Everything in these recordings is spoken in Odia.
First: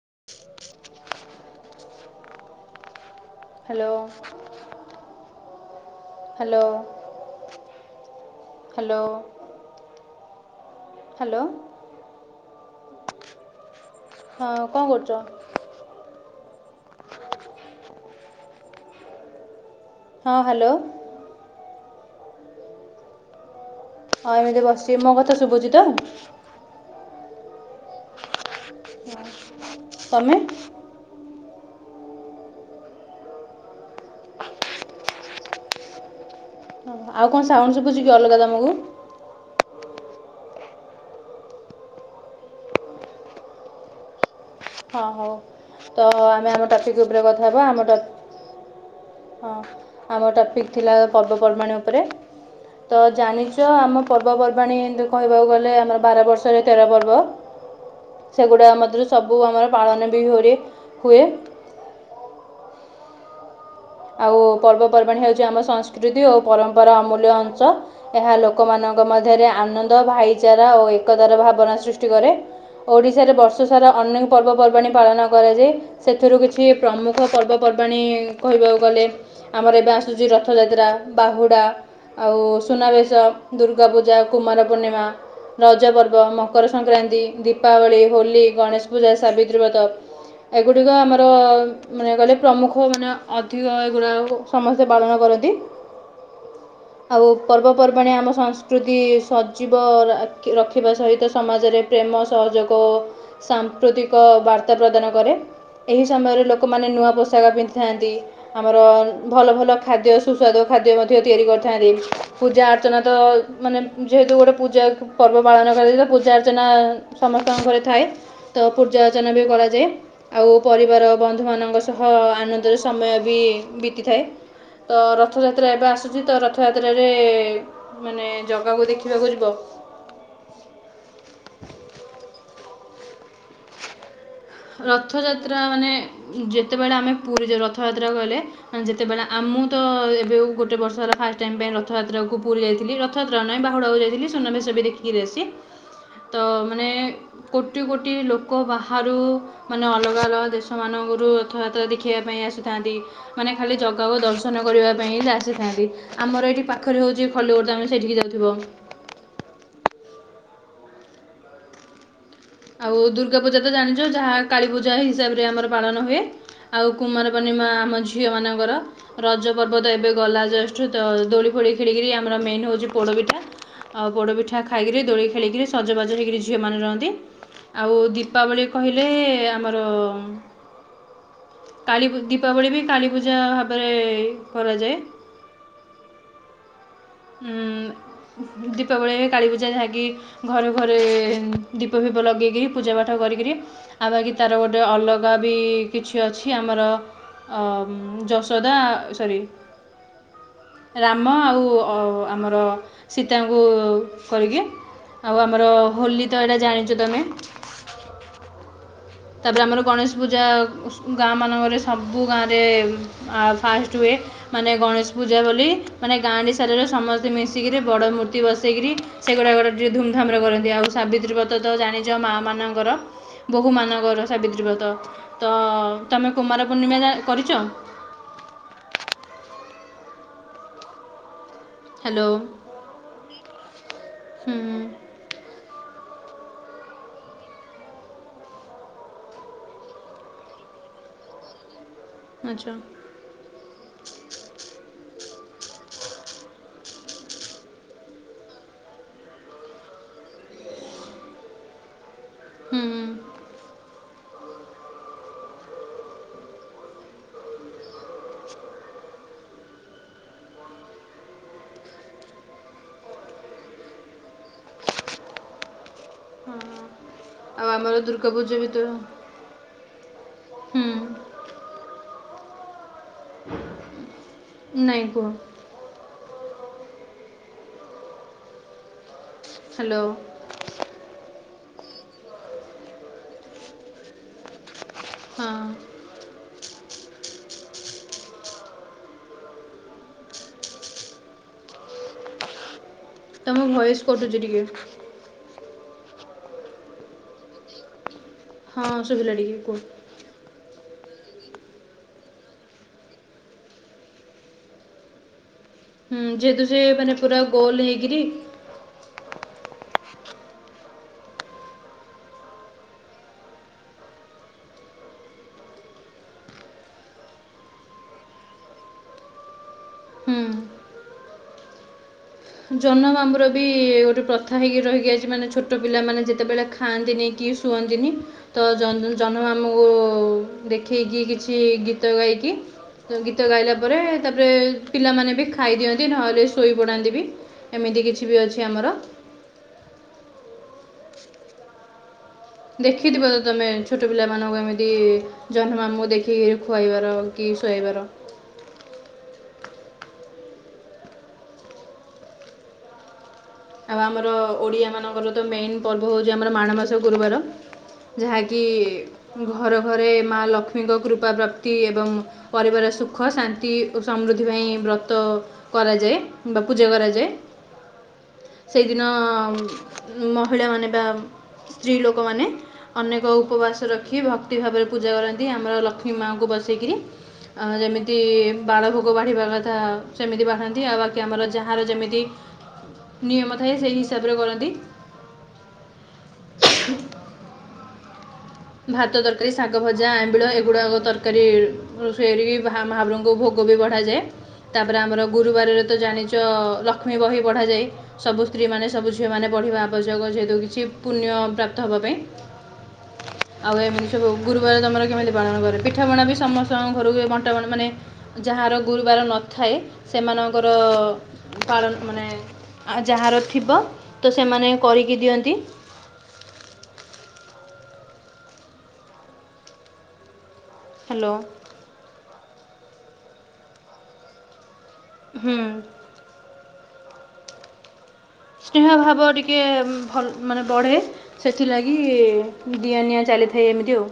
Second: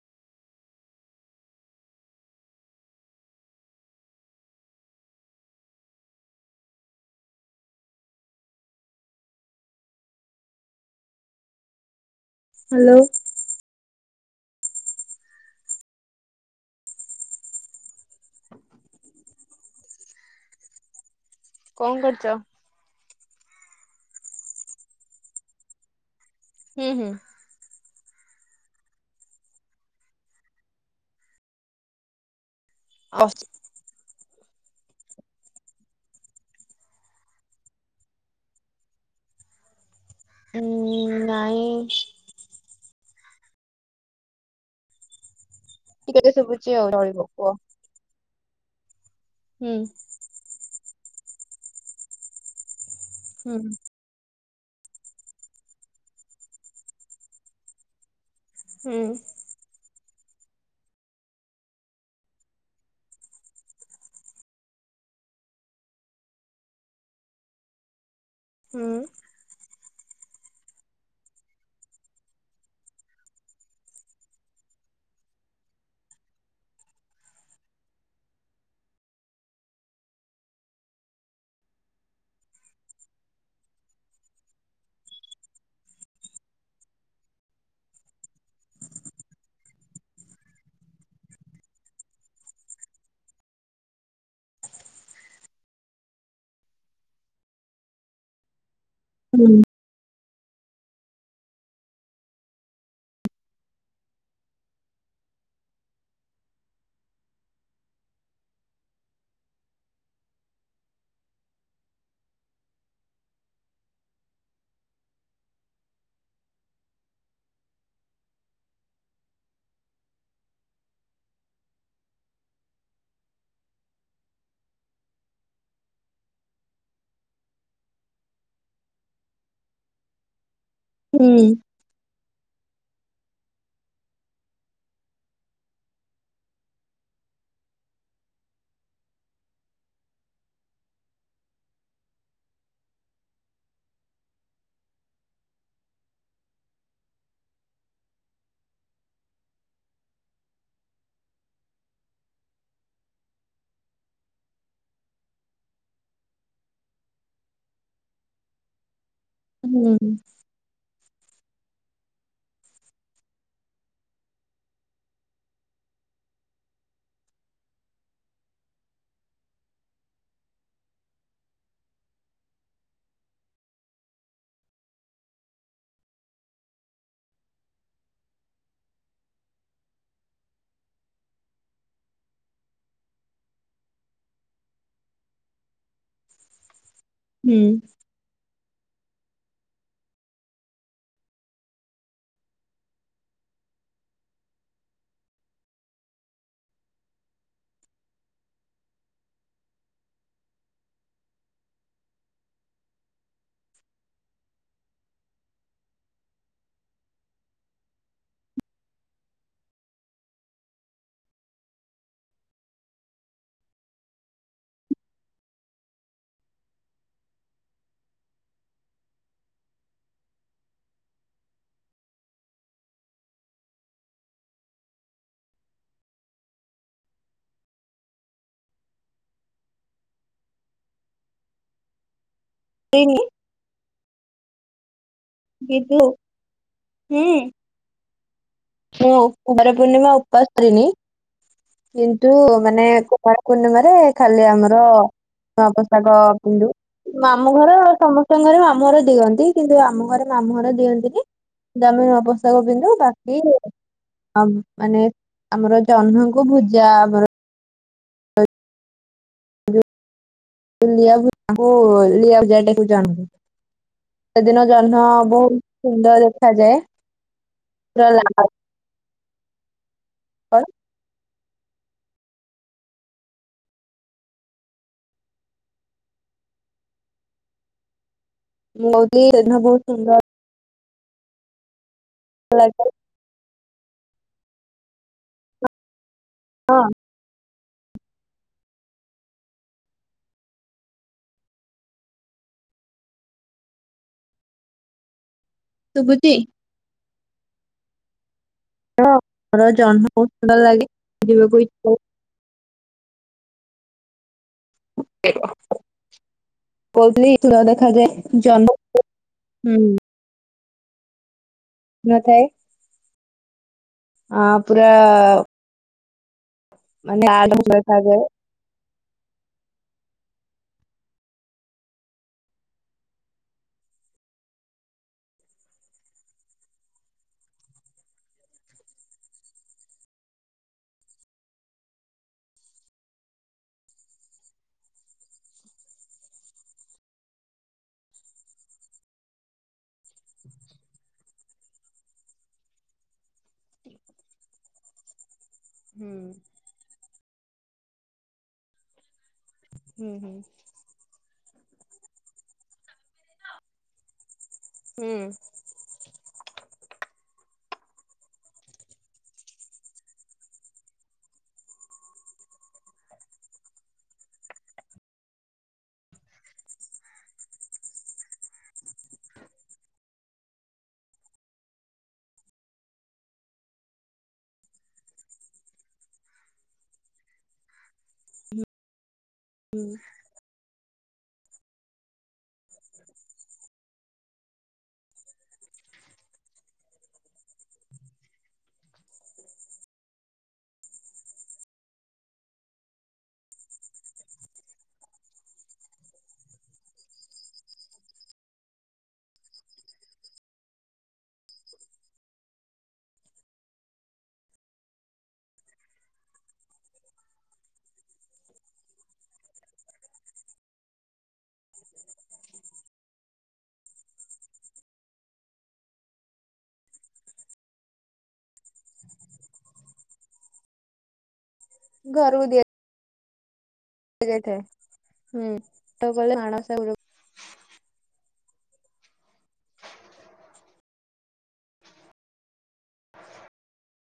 [inaudible] Hello! Hello hello! Hello! Hello! ହଁ କଣ କରୁଛ? ହଁ ହ୍ୟାଲୋ! କଣ କରୁଛ? ହଁ ଏମିତି ବସିିବ ମୋ କଥା ଶୁଭୁଛି ତ! ହଁ ହଁ। ତମେ? ଵସଛି। ଆଉ କଣ ସାଉଣ୍ଡ ଶୁଭୁଛି କି ଅଲଗା ତମକୁ? ହୁଁ ନାଇଁ। ହଁ ହଉ ତ ଟିକେ ଟିକେ ଆମେ ଆମ ଶୁଭୁଛି ଆଉ ଟପିକ ଚଳିବ ଉପରେ କଥା କୁହ। ହବା ଆମ ଟପିକ ହଁ ହୁଁ ଆମ ଟପିକ୍ ଥିଲା ପର୍ବପର୍ବାଣ ଉପରେ ତ ହୁଁ ଜାଣିଛ ଆମ ପର୍ବପର୍ ପର୍ବାଣୀ କହିବାକୁ ଗଲେ ଆମର ବାର ବର୍ଷରେ ତେର ପର୍ବ ସେଗୁଡ଼ା ହୁଁ ମଧ୍ୟରୁ ସବ୍ ପାଳନ ବିହୁରେ ହୁଏ ଆଉ ପର୍ବପର୍ବାଣି ହଉଛି ଆମ ସଂସ୍କୃତି ଓ ପରମ୍ପରା ଅମୂଲ୍ୟ ଅଂଶ। ଏହା ଲୋକମାନଙ୍କ ମଧ୍ୟରେ ଆନନ୍ଦ ଭାଇଚାରା ଓ ଏକତାର ଭାବନା ସୃଷ୍ଟି କରେ ଓଡିଶାରେ ବର୍ଷ ସାରା ଅନେକ ପର୍ବପର୍ବାଣି ପାଳନ କରାଯାଏ, ସେଥିରୁ କିଛି ପ୍ରମୁଖ ପର୍ବ ପର୍ ପର୍ବାଣୀ କହିବାକୁ ଗଲେ ଆମର ଏବେ ଆସୁଛି ରଥଯାତ୍ରା ବାହୁଡ଼ା ଆଉ ସୁନାବେଶ ଦୁର୍ଗା ପୂଜା କୁମାର ପୂର୍ଣ୍ଣିମା ରଜ ପର୍ବ ମକର ସଂକ୍ରାନ୍ତି ଦୀପାବଳି ହୋଲି ଗଣେଶ ପୂଜା ସାବିତ୍ରୀ ବ୍ରତ ଏଗୁଡିକ ଆମର ମାନେ ଗଲେ ପ୍ରମୁଖ ମାନେ ଅଧିକ ଏଗୁଡ଼ାକ ସମସ୍ତେ ପାଳନ କରନ୍ତି। ଆଉ ପର୍ବପର୍ବାଣି ଆମ ସଂସ୍କୃତି ସଜିବ ରଖିବା ସହିତ ସମାଜରେ ପ୍ରେମ ସହଯୋଗ ସାମ୍ପ୍ରତିକ ବାର୍ତ୍ତା ପ୍ରଦାନ କରେ ଏହି ସମୟରେ ଲୋକମାନେ ନୂଆ ପୋଷାକ ପିନ୍ଧିଥାନ୍ତି ଆମର ଭଲ ଭଲ ଖାଦ୍ୟ ସୁସ୍ୱାଦୁ ଖାଦ୍ୟ ମଧ୍ୟ ତିଆରି କରିଥାନ୍ତି ପୂଜା ଅର୍ଚ୍ଚନା ତ ମାନେ ଯେହେତୁ ଗୋଟେ ପୂଜା ପର୍ବ ପାଳନ କରାଯଏ ପୂଜ ଅର୍ଚ୍ଚନା ସମସ୍ତଙ୍କ ଘରେ ଥାଏ ତ ପୂଜା ଅର୍ଚ୍ଚନା ବି କରାଯାଏ ଆଉ ପରିବାର ବନ୍ଧୁ ମାନଙ୍କ ସହ ଆନନ୍ଦରେ ସମୟ ବି ବିତିଥାଏ। ତ ରଥଯାତ୍ରା ଏବେ ଆସୁଛି ତ ରଥଯାତ୍ରାରେ ମାନେ ଜଗାକୁ ଦେଖିବାକୁ ଯିବ? [inaudible] ହୁଁ। [inaudible] ରଥଯାତ୍ରା ମାନେ ଯେତେବେଳେ ଆମେ ପୁରୀ ରଥଯାତ୍ରା କହିଲେ ଯେତେବେଳେ ମୁଁ ତ ଏବେ ଗୋଟେ ବର୍ଷ ହେଲା ଫାଷ୍ଟ ଟାଇମ ପାଇଁ, ରଥଯାତ୍ରାକୁ ପୁରୀ ଯାଇଥିଲି ରଥଯାତ୍ରା ନହିଁ ବାହୁାକୁ ଯାଇଥିଲ [unintelligible] ତ ମନେ କୋଟି କୋଟି ଲୋ ଲୋକ ବାହାରୁ ମାନେ ଅଲଗା ଅଲଗା ଦେଶ ମାନଙ୍କରୁ ରଥଯାତ୍ରା ଦେଖିବା ପାଇଁ ଆସିଥାନ୍ତି, ମାନେ ଖାଲି ଜଗାକୁ ଦର୍ଶନ କରିବା ପାଇଁ ଆସିଥାନ୍ତି, ଆମର ଏଇଠି ପାଖରେ ହଉଛି ଖଲିବ ଆମେ ସେଇଠିକି ଯାଉଥିବ [unintelligible] ହୁଁ। ଆଉ ଦୁର୍ଗା ପୂଜା ତ ଜାଣିଛ ଯାହା କାଳୀ, ପୂଜା ହିସାବରେ ଆମର ପାଳନ ହୁଏ ଆଉ କୁମାର ପୂର୍ଣିମା ଆମ ଝିଅ ମାନଙ୍କର ରଜ ପର୍ବ ତ ଏବେ ଗଲା ଜଷ୍ଟ ଦୋ ଦୋଳି ଖେଳିକି ଆମର ମେନ୍ ହଉଛି ପୋଡ଼ ପିଠା ଆଉ ପୋଡ ପିଠା ଖାଇକିରି, ଦୋଳି ଖେଳିକିରି ସଜବାଜ ହେଇକିରି ଝିଅ ମାନ ରହନ୍ତି ଆଉ ଦୀପାବଳି କହିଲେ ଆମର କାଲି ଦୀପାବଳି ବି କାଳୀ ପୂଜା ଭାବରେ କରାଯାଏ ହୁଁ। ହୁଁ। ଦୀପାବଳି କାଳୀପୂଜା ଯାହାକି ଘରେ ଘରେ ଦୀପ ଫିପ ଲଗେଇକରି ପୂଜା ପାଠ କରିକରି ଆଉ ବାକି ତାର ଗୋଟେ ଅଲଗା ବି କିଛି ଅଛି ଆମର ଅ ଯଶୋଦା ସରି ରାମ ଆଉ ଅ ଆମର ସୀତାଙ୍କୁ କରିକି। ଆଉ ଆମର ହୋଲି ତ ଏଇଡା ଜାଣିଚ ତମେ। ତାପରେ ଆମର ଗଣେଶ ପୂଜା ସୁ ଗାଁ ମାନଙ୍କରେ ସବୁ ଗାଁରେ ଆଁ ଫାଷ୍ଟ ହୁଏ। ମାନେ ଗଣେଶ ପୂଜା ବୋଲି ମାନେ ଗାଁଟି ସାରରେ ସମସ୍ତେ ମିଶିକିରି ବଡ଼ ମୂର୍ତ୍ତି ବସେଇକିରି। ସେଗୁଡାକର ଟିକେ ଧୁମଧାମର କରନ୍ତି ଆଉ ସାବିତ୍ରୀ ବ୍ରତ ତ ଜାଣିଚ ମା ମାନଙ୍କର ବୋହୁ ମାନଙ୍କ ର ସାବିତ୍ରୀ ବ୍ରତ ତ ତମେ କୁମାର ପୂର୍ଣ୍ଣିମା ଯା କରିଚ। [inaudible] ହାଲୋ। [unintelligible] ହୁଁ। ଦିଦି ହୁଁ। ମୁଁ ଓ କୁମାର ପୂର୍ଣ୍ଣିମା ଉପାସ କରେନି। କିନ୍ତୁ ଆଚ୍ଛା ମାନେ କୁମାର ପୂର୍ଣ୍ଣିମାରେ ଖାଲି ଆମର ନୂଆ ପୋଷାକ ପିନ୍ଧୁ ମାମୁଁ ଘର ସମସ୍ତଙ୍କ ଘରେ ମାମୁଁ ଘର ଦିଅନ୍ତି କିନ୍ତୁ ଆମ ଘରେ ମାମୁଁ ଘରେ ଦିଅନ୍ତିନି କିନ୍ତୁ ଆମେ ନୂଆ ପୋଷାକ ପିନ୍ଧୁ ବାକି ହଁ ମାନେ ଆମର ଜହ୍ନଙ୍କୁ ଭୂଜା ଆମର [unintelligible] ସେଦିନ ଜହ୍ନ ବୋହୁତ ହଁ ଆଉ ଆମର ପୁରା ଲାଲ ଦୁର୍ଗା ପୂଜା ବି ତ କଲର। ହୁଁ। ନାଇଁ କୁହ। ମୁଁ କୋହୁଥିଲି ସେଦିନ ବୋହୁତ ହ୍ୟାଲୋ ସୁନ୍ଦର [unintelligible] ହଁ। ହଁ। ତମ ଭଏସ କଟୁଚି ଟିକେ। ଶୁବୁଚି। ହଁ ଶୁଭିଲା ଟିକେ ମୋର କୁହ ଜହ୍ନ ବୋହୁତ ସୁନ୍ଦର ଲାଗେ ଯିବାକୁ ଇଛା ହୋ [unintelligible] ହୁଁ ଯେହେତୁ ସେ ମାନେ କୋଉଥିଲି ପୁରା ସୁନ୍ଦର୍ ଗୋଲ ହେଇକିରି ଦେଖାଯାଏ ଜହ୍ନ ହୁଁ। ନଥାଏ ଆଁ ପୁରା। ମାନେ [unintelligible] ଦେଖାଯାଏ। ହୁଁ। ଜହ୍ନ ମାମୁଁ ର ବି ଗୋଟେ ପ୍ରଥା ହେଇକି ରହିକି ଆଇଚି ମାନେ ଛୋଟୋ ପିଲାମାନେ ଯେତେବେଳେ ଖାଆନ୍ତିନି କି କି ଶୁଅନ୍ତିନି ତ ଜହ୍ନ ଜହ୍ନ ମାମୁଁଙ୍କୁ ଦେଖେଇକି କିଛି ଗୀତ ଗାଇକି ତ ଗୀତ ଗାଇଲା ପରେ ତାପରେ ପିଲାମାନେ ବି ଖାଇ ଦିଅନ୍ତି ନହେଲେ ଶୋଇପଡନ୍ତି ବି। ଏମିତି କିଛି ବି ଅଛି ଆମର। ଦେଖିଥିବ ତ ତମେ ଛୋଟୋ ପିଲାମାନଙ୍କୁ ଏମିତି ଜହ୍ନ ମାମୁଁ ହୁଁ। ଦେଖିକିରି ଖୁଆଇବାର କି ଶୁଆଇବାର। ହୁଁ ହୁଁ। ଆଉ ଆମର ଓଡ଼ିଆ ହୁଁ ମାନଙ୍କର ତ ମେନ୍ ପର୍ବ ହୋଉଚି ଆମର ମାଣ ବସା ଗୁରୁବାର। ଯାହାକି ଘର ଘରେ ମା ଲକ୍ଷ୍ମୀଙ୍କ କୃପା ପ୍ରାପ୍ତି ଏବଂ ପରିବାର ର ସୁଖ ଶାନ୍ତି ଓ ସମୃଦ୍ଧି ପାଇଁ ବ୍ରତ କରାଯାଏ। ବା ପୂଜା କରାଯାଏ। ସେଇଦିନ ମହିଳା ମାନେ ବା ସ୍ତ୍ରୀ ଲୋକୋମାନେ ଅନେକ ଉପବାସ ରଖି ଭକ୍ତି ଭାବରେ ପୂଜା କରନ୍ତି ଆମର ଲକ୍ଷ୍ମୀ ମାଙ୍କୁ ବସେଇକିରି ଆଁ ଯେମିତି ବାଳ ଭୋ ଗୋ ବଢିବା କଥା ସେମିତି ବାହାନ୍ତି ଆଉ ବାକି ଆମର ଯାହାର ଯେମିତି ନିୟମ ଥାଏ। ସେଇ ହିସାବରେ କରନ୍ତି। ଭାତ ତରକାରୀ ଶାଗ ଭଜା ଆମ୍ବିଳ ଏଗୁଡାକ ତରକାରୀ ଫେରିବି ଭା ମାହାପ୍ରଭୁ ଙ୍କୁ ଭୋ ଗୋ ବି ବଢ଼ାଯାଏ। ତାପରେ ଆମର ଗୁରୁବାରରେ ତ ଜାଣିଛ ଲକ୍ଷ୍ମୀ ବହି ପଢାଯାଏ ସବୁ ସ୍ତ୍ରୀ ମାନେ ସବୁ ଝିଅ ମାନେ ବ ପଢିବା ଆବଶ୍ୟକ ଯେହେତୁ କିଛି ପୁଣ୍ୟ ପ୍ରାପ୍ତ ହବା ପାଇଁ। ଆଉ ଏମିତି ସବୁ ଗୁରୁବାର ତମର କେମିତି ପାଳନ କରେ? ପିଠାପଣା ବି ସମସ୍ତଙ୍କ ଘରକୁ ବଣ୍ଟା ମାନେ ଯାହାର ଗୁରୁବାର ନଥାଏ ସେମାନଙ୍କର ପାଳନ ମାନେ ଆ ଯାହାର ଥିବ ତ ସେମାନେ କରିକି ଦିଅନ୍ତି। ହ୍ୟାଲୋ। ଘରୁକୁ ଦେଇ ଇଥାଏ ହୁଁ ତ କ ମଣବସା ଗୁରୁ ସ୍ନେହ ଭାବ ଟିକେ ଭଲ ମାନେ ବଢେ ସେଥିଲାଗି ଦିଆ ନିଆଁ ଚାଲି ଲିଥାଏ ଏମିତି ଆଉ।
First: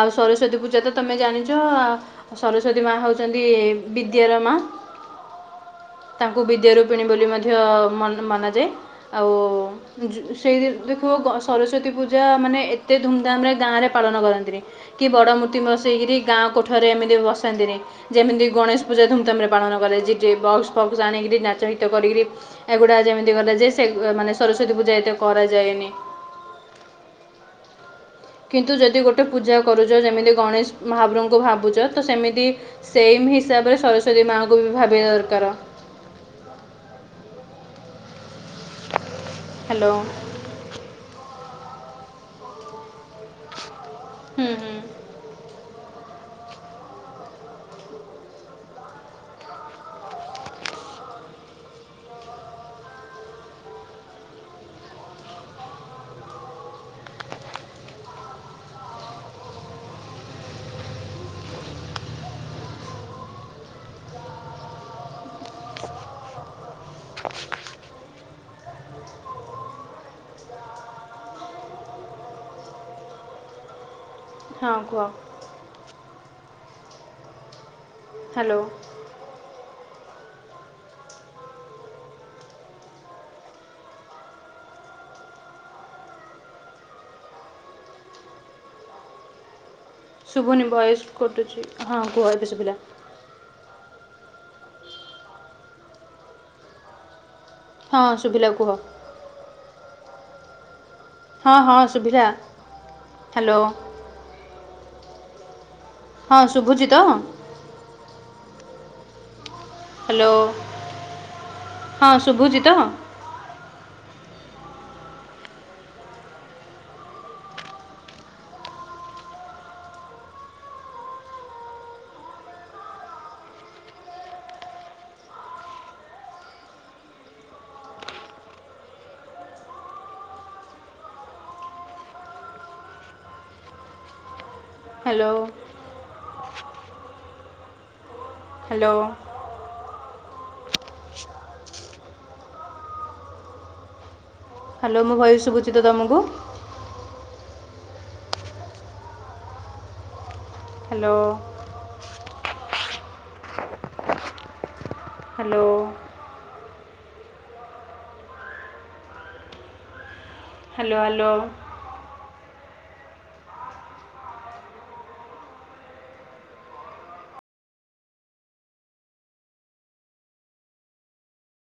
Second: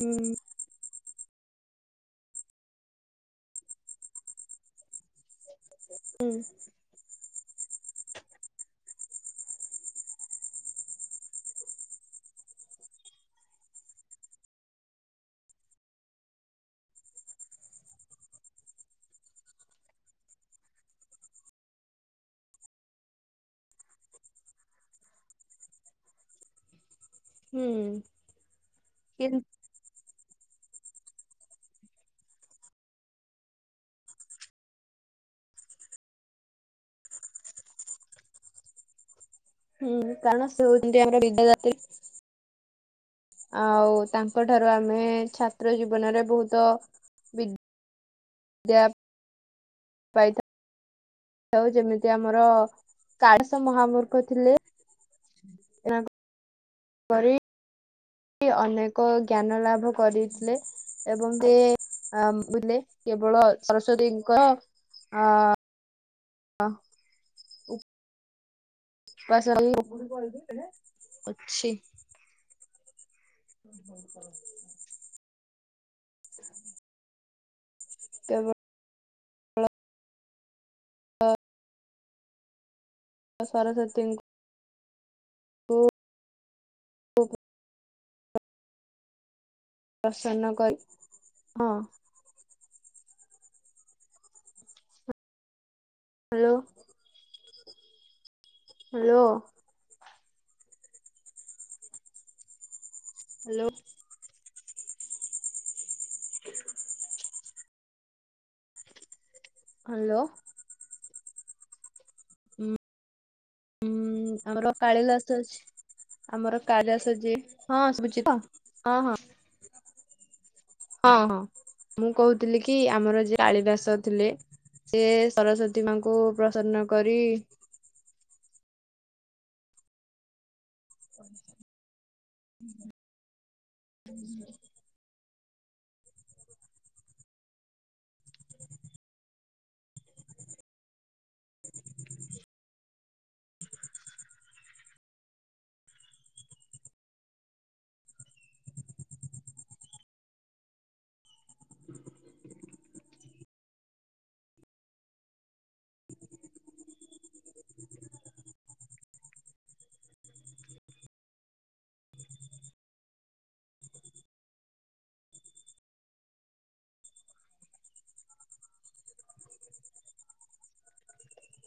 ଆଉ ସରସ୍ଵତୀ ପୂଜା ତ ତମେ ଜାଣିଛ। ସରସ୍ଵତୀ ମା ହଉଛନ୍ତି ବିଦ୍ୟାର ମା। ହୁଁ ତାଙ୍କୁ ବିଦ୍ୟା ରୂପିଣୀ ବୋଲି ମା ଧ୍ୟ ମାନେ ମନାଯାଏ ଆଉ ଯେ ସେ ଦେଖିବ ଗ ସରସତି ପୂଜା ମାନେ ଏତେ ଧୁମଧାମ ରେ ଗାଁରେ ପାଳନ କରନ୍ତିି ନି ବଡ ମୂର୍ତ୍ତି ବସେଇକିରି ଗାଁ କୋଠରେ ଏମିତି ବସ ନ୍ତିନି ଯେମିତି ଗଣେଶ ପୂଜା ଧୁମ ଧାମ ରେ ପାଳନ କରା ଯାଏ ଡିଜେ ବକ୍ସ ଆଣିକରି ନାଚ ଗିତ କରିକି ଏଗୁଡା ଯେମିତି କଲେ ଯେ ମାନେ ସରସ୍ଵତୀ ପୂଜା ଏତେ କରାଯାଏ ନି। ହୁଁ। କିନ୍ତୁ ଯଦି ଗୋଟେ କିନ୍ତୁ ପୂଜା କରୁଛ ଯେମିତି ଗଣେଶ ମହାପ୍ରଭଙ୍କୁ ଭାବୁଛ ତ ସେମିତି ସେମ୍ ହିସାବରେ ସରସ୍ଵତୀ ମାଆଙ୍କୁ ବି ଭାବିବା ଦରକାର। [inaudible] ହ୍ୟାଲୋ ହ କାରଣ ସେ ହଉଛନ୍ତି ଆମର ବିଦ୍ୟା ଦାତ୍ରୀ। ଆଉ ତାଙ୍କ ହୁଁ ଠାରୁ ହୁଁ ଆମେ ଛାତ୍ର ଜୀବନରେ ବହୁତ ବି ଦ୍ୟା ପ। ପାଇଥାଉ। ଉ ଯେମିତି ଆମର କାଳିଶ ମହାମୂର୍ଖ ଥିଲେ। [unintelligible] କରି ଅନେକ ଜ୍ଞାନ ଲାଭ କରିଥିଲେ ଏବଂ ସେ ଆ ବୁଲେ କେବଳ ସରସ୍ଵତୀଙ୍କ ଅ ହ। ବାସ୍ [unintelligible] ଅଛି। [inaudible] ହଁ କୁହ? କେବଳ ହ୍ୟାଲୋ। ଅ ସରସ୍ୱତୀଙ୍କୁ। [unintelligible] ପ୍ରସନ୍ନ ଶୁଭୁନି କରି ଭୟସ କଟୁଛି ହଁ କୁହ ଏବେ ସୁବିଲା। ହ୍ୟାଲୋ। ହଁ ଶୁଭିଲା କୁହ? ହ୍ୟାଲୋ ହଁ ହଁ ସୁଭିଲା ହ୍ୟାଲୋ। ହ୍ୟାଲୋ ହଁ ଶୁଭୁଜି ତ? ହେଲୋ। ହ୍ୟାଲୋ ହଁ ଶୁଭୁଚି ତ? ହୁଁ ଆମର କାଳିଦାସ୍ ଅଛି। ଆମର କାଳିଦାସ ଯିଏ, ହଁ ସୁଭୂଚି ତ ହଁ ହଁ। ହଁ ହଁ, ମୁଁ କହୁଥିଲି କି ଆମର ଯେ କାଳିିଦାସ ଥିଲେ। ସେ ସରସ୍ଵତୀ ମାଙ୍କୁ ପ୍ରସନ୍ନ କରି ହୁଁ। ହ୍ୟାଲୋ! ହ୍ୟାଲୋ? [inaudible] ହ୍ୟାଲୋ ମୋ ଭୟସ୍ ସୁଭୁଚିତ ତମକୁ? ହ୍ୟାଲୋ! ହ୍ୟାଲୋ! Hello, hello!